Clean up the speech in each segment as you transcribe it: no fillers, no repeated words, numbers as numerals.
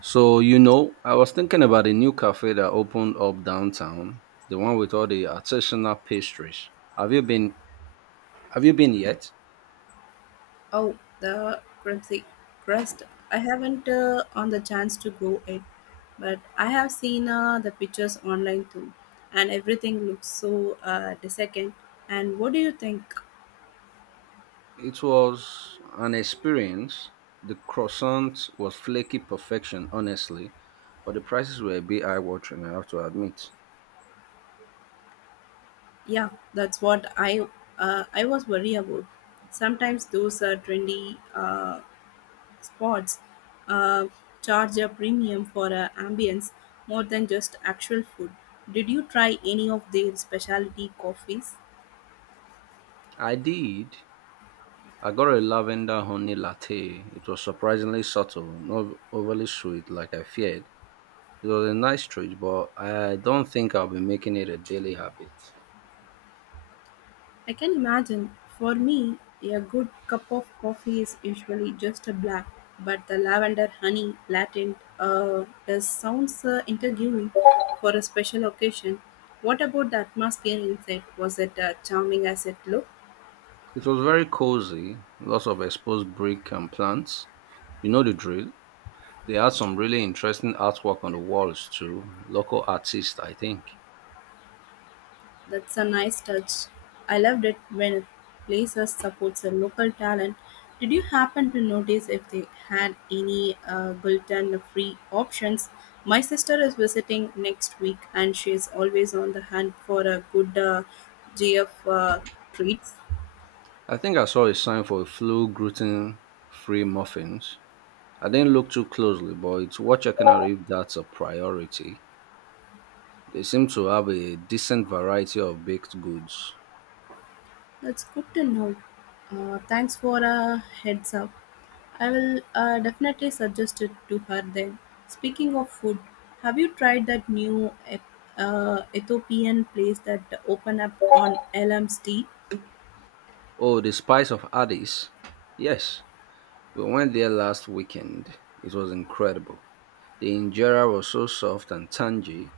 So, you know, I was thinking about a new cafe that opened up downtown, the one with all the artisanal pastries. Have you been have you been yet? Oh, the crimpsy crust. I haven't on the chance to go it, but I have seen the pictures online too, and everything looks so decadent. And what do you think? It was an experience. The croissant was flaky perfection, honestly, but the prices were a bit eye-watering, I have to admit. Yeah, that's what I was worried about. Sometimes those trendy spots uh, charge a premium for ambience more than just actual food. Did you try any of their specialty coffees? I did. I got a lavender honey latte. It was surprisingly subtle, not overly sweet like I feared. It was a nice treat, but I don't think I'll be making it a daily habit. I can imagine. For me, a good cup of coffee is usually just a black, but the lavender honey latte does sounds intriguing for a special occasion. What about the atmosphere inside? Was it charming as it looked? It was very cozy, lots of exposed brick and plants. You know the drill. They had some really interesting artwork on the walls too. Local artists, I think. That's a nice touch. I loved it when a place supports a local talent. Did you happen to notice if they had any gluten-free options? My sister is visiting next week, and she is always on the hunt for a good GF treats. I think I saw a sign for a flu gluten free muffins. I didn't look too closely, but it's worth checking out if that's a priority. They seem to have a decent variety of baked goods. That's good to know. Thanks for a heads up. I will definitely suggest it to her then. Speaking of food, have you tried that new Ethiopian place that opened up on LMST? Oh, the Spice of Addis. Yes, we went there last weekend. It was incredible. The injera was so soft and tangy,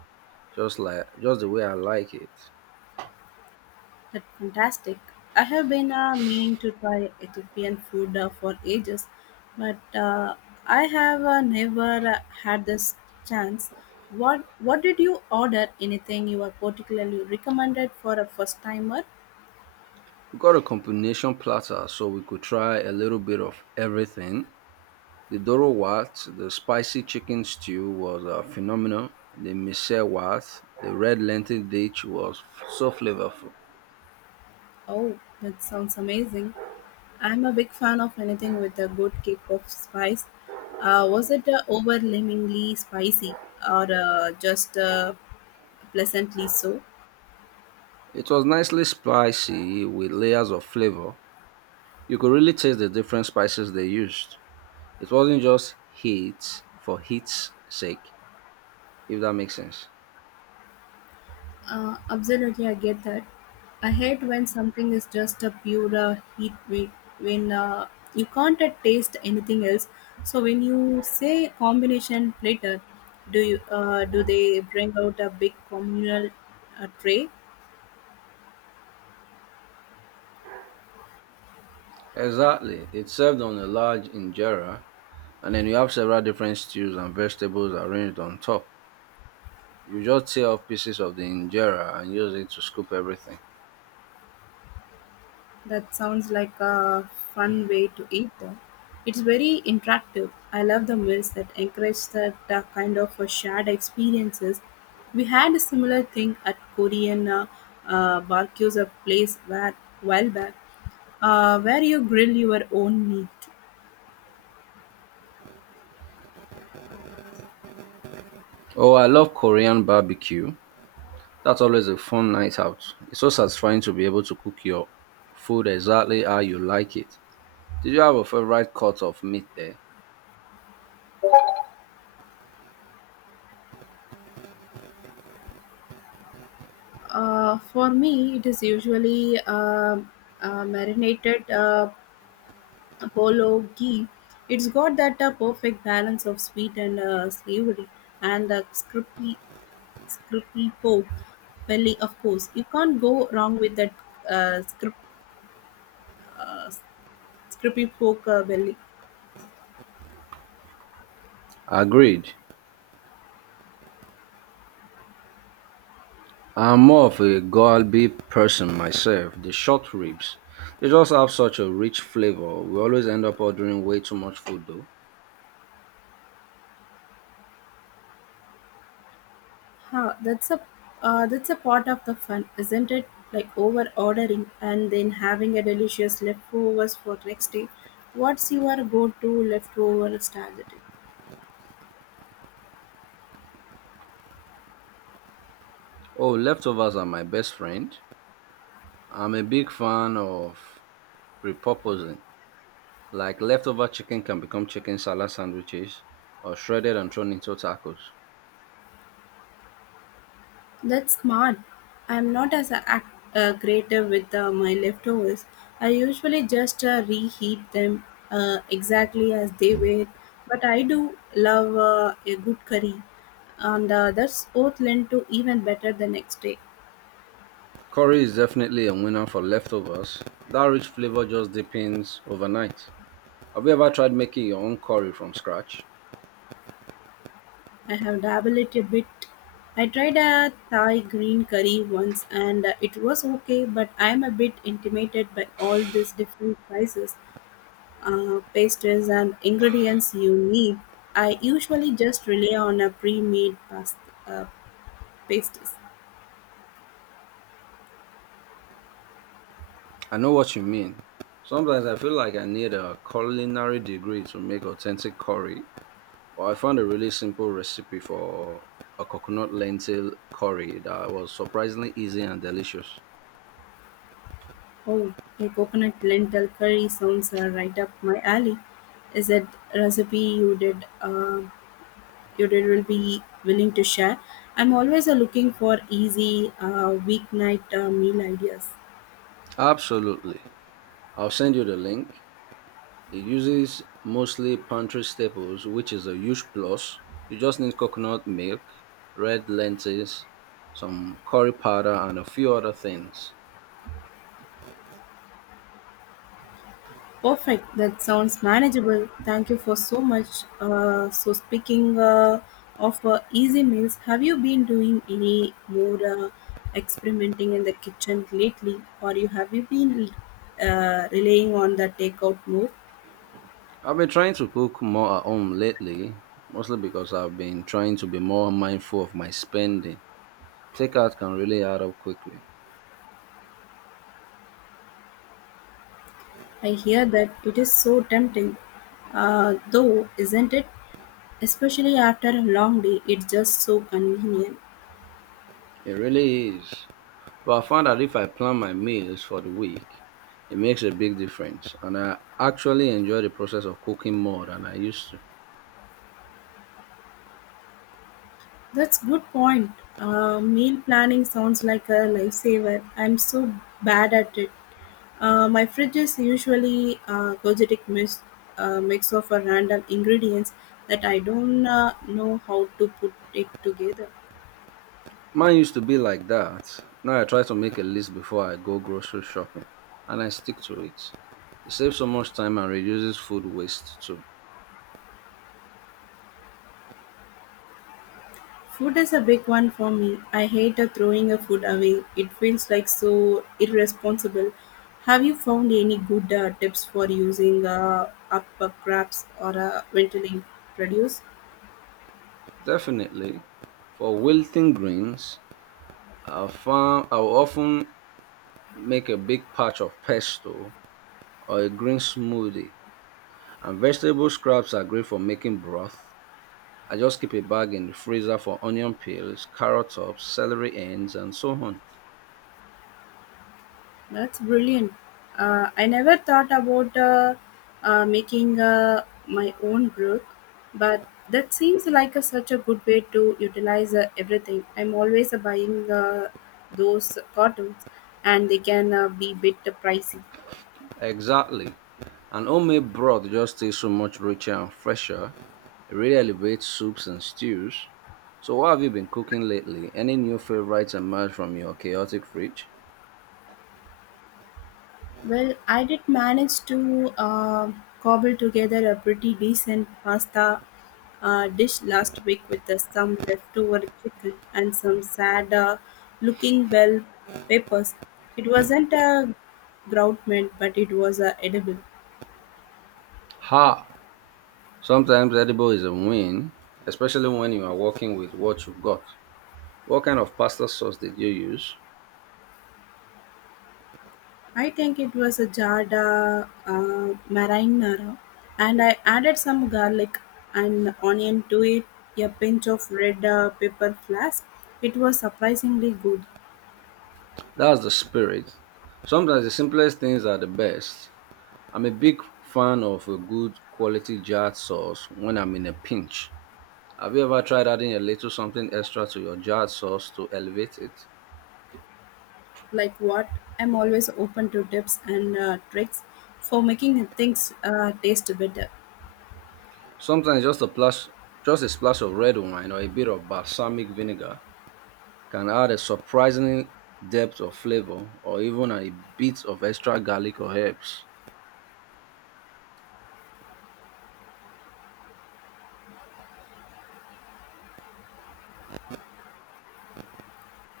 just the way I like it. That's fantastic. I have been meaning to try Ethiopian food for ages, but I have never had this chance. What did you order? Anything you are particularly recommended for a first timer? We got a combination platter so we could try a little bit of everything. The Doro Wat, the spicy chicken stew was phenomenal. The Mise Wat, the red lentil dish was so flavorful. Oh, that sounds amazing. I'm a big fan of anything with a good kick of spice. Was it overwhelmingly spicy or just pleasantly so? It was nicely spicy with layers of flavor. You could really taste the different spices they used. It wasn't just heat for heat's sake, if that makes sense. Absolutely, I get that. I hate when something is just a pure heat wave, when you can't taste anything else. So when you say combination platter, do you do they bring out a big communal tray? Exactly. It's served on a large injera, and then you have several different stews and vegetables arranged on top. You just tear off pieces of the injera and use it to scoop everything. That sounds like a fun way to eat, though. It's very interactive. I love the meals that encourage that kind of shared experiences. We had a similar thing at Korean barbecues, a place where while back, where you grill your own meat. Oh, I love Korean barbecue. That's always a fun night out. It's so satisfying to be able to cook your food exactly how you like it. Did you have a favorite cut of meat there? For me, it is usually marinated polo ghee. It's got that perfect balance of sweet and savory, and the crispy Skripal Pog belly, of course. You can't go wrong with that uh, Skrip, uh, Skripal Pog Valley. Agreed. I'm more of a galbi person myself. The short ribs. They just have such a rich flavor. We always end up ordering way too much food though. Huh, that's a part of the fun, isn't it? Like over ordering and then having a delicious leftovers for next day. What's your go-to leftover strategy? Oh, leftovers are my best friend. I'm a big fan of repurposing. Like leftover chicken can become chicken salad sandwiches or shredded and thrown into tacos. That's smart. I'm not creative with my leftovers. I usually just reheat them exactly as they were. But I do love a good curry, and that's oath lent to even better the next day. Curry is definitely a winner for leftovers. That rich flavor just deepens overnight. Have you ever tried making your own curry from scratch? I have dabbled it a bit. I tried a Thai green curry once, and it was okay. But I'm a bit intimidated by all these different spices. Pastries and ingredients you need. I usually just rely on a pre-made uh, pasties. I know what you mean. Sometimes I feel like I need a culinary degree to make authentic curry, but I found a really simple recipe for a coconut lentil curry that was surprisingly easy and delicious. Oh, a coconut lentil curry sounds right up my alley. Is it a recipe you did will be willing to share? I'm always looking for easy weeknight meal ideas. Absolutely. I'll send you the link. It uses mostly pantry staples, which is a huge plus. You just need coconut milk, red lentils, some curry powder, and a few other things. Perfect. That sounds manageable. Thank you for so much. So speaking of easy meals, have you been doing any more experimenting in the kitchen lately, or you have you been relying on the takeout more? I've been trying to cook more at home lately, mostly because I've been trying to be more mindful of my spending. Takeout can really add up quickly. I hear that it is so tempting, though, isn't it? Especially after a long day, it's just so convenient. It really is. But I found that if I plan my meals for the week, it makes a big difference. And I actually enjoy the process of cooking more than I used to. That's good point. Meal planning sounds like a lifesaver. I'm so bad at it. My fridge is usually a energetic mix of a random ingredients that I don't know how to put it together. Mine used to be like that. Now I try to make a list before I go grocery shopping and I stick to it. It saves so much time and reduces food waste too. Food is a big one for me. I hate throwing a food away. It feels like so irresponsible. Have you found any good tips for using up scraps or ventilating produce? Definitely, for wilting greens, I'll often make a big patch of pesto or a green smoothie. And vegetable scraps are great for making broth. I just keep a bag in the freezer for onion peels, carrot tops, celery ends, and so on. That's brilliant. I never thought about making my own group, but that seems like a, such a good way to utilize everything. I'm always buying those cartons, and they can be bit pricey. Exactly. An homemade broth just tastes so much richer and fresher. It really elevates soups and stews. So, what have you been cooking lately? Any new favorites emerge from your chaotic fridge? Well, I did manage to cobble together a pretty decent pasta dish last week with some leftover chicken and some sad looking bell peppers. It wasn't a grout meant, but it was edible. Ha! Sometimes edible is a win, especially when you are working with what you've got. What kind of pasta sauce did you use? I think it was a jarred marinara, and I added some garlic and onion to it, a pinch of red pepper flakes. It was surprisingly good. That's the spirit. Sometimes the simplest things are the best. I'm a big fan of a good quality jarred sauce when I'm in a pinch. Have you ever tried adding a little something extra to your jarred sauce to elevate it? Like what? I'm always open to tips and tricks for making things taste better. Sometimes just a splash of red wine or a bit of balsamic vinegar can add a surprising depth of flavor, or even a bit of extra garlic or herbs.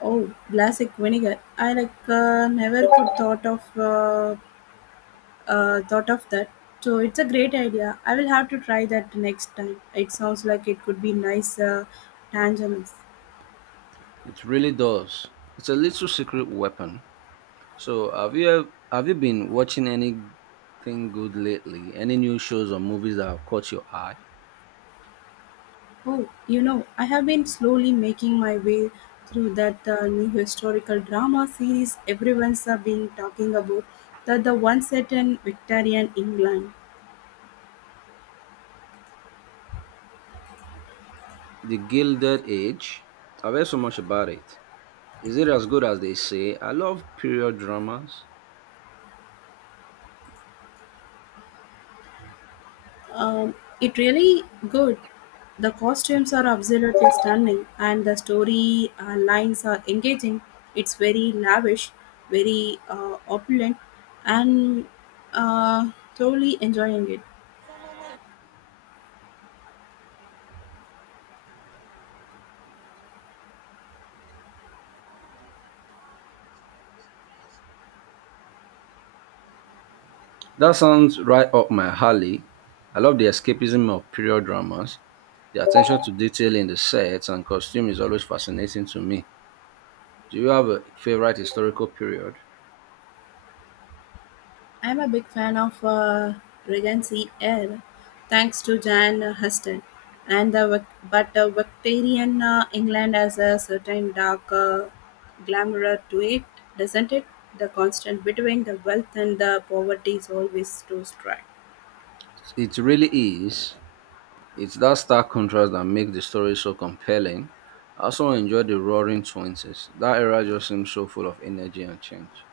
Oh, classic vinegar! I like never could thought of that. So it's a great idea. I will have to try that next time. It sounds like it could be nice tangerines. It really does. It's a little secret weapon. So, have you been watching anything good lately? Any new shows or movies that have caught your eye? Oh, you know, I have been slowly making my way through that new historical drama series everyone's been talking about, that the one set in Victorian England. The Gilded Age? I've heard so much about it. Is it as good as they say? I love period dramas. Um, it really good. The costumes are absolutely stunning, and the story lines are engaging. It's very lavish, very opulent, and thoroughly enjoying it. That sounds right up my alley. I love the escapism of period dramas. The attention to detail in the sets and costume is always fascinating to me. Do you have a favorite historical period? I'm a big fan of Regency Air, thanks to Jan Huston, and the Victorian England has a certain dark glamour to it, doesn't it? The constant between the wealth and the poverty is always too strong. It really is. It's that stark contrast that makes the story so compelling. I also enjoyed the Roaring Twenties. That era just seems so full of energy and change.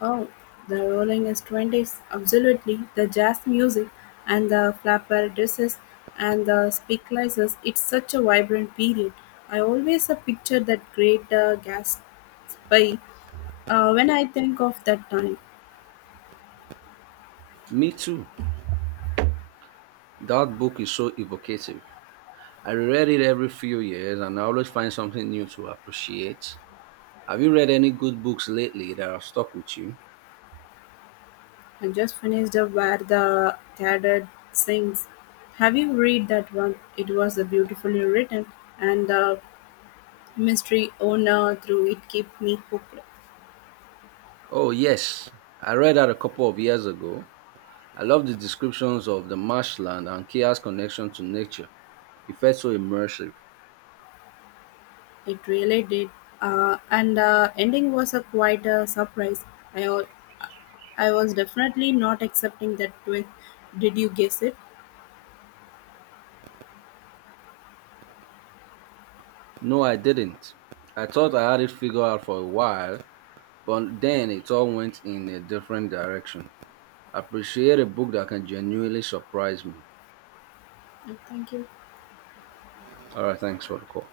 Oh, the Rolling is twenties, absolutely. The jazz music and the flapper dresses and the speaklises. It's such a vibrant period. I always picture that great Gatsby when I think of that time. Me too. That book is so evocative. I reread it every few years and I always find something new to appreciate. Have you read any good books lately that have stuck with you? I just finished up where the cadet sings. Have you read that one? It was beautifully written and the mystery owner through it kept me hooked. Oh, yes. I read that a couple of years ago. I love the descriptions of the marshland and Kia's connection to nature. It felt so immersive. It really did, and the ending was a quite a surprise. I wa- I was definitely not accepting that twist. Did you guess it? No, I didn't. I thought I had it figured out for a while, but then it all went in a different direction. I appreciate a book that can genuinely surprise me. Thank you. All right, thanks for the call.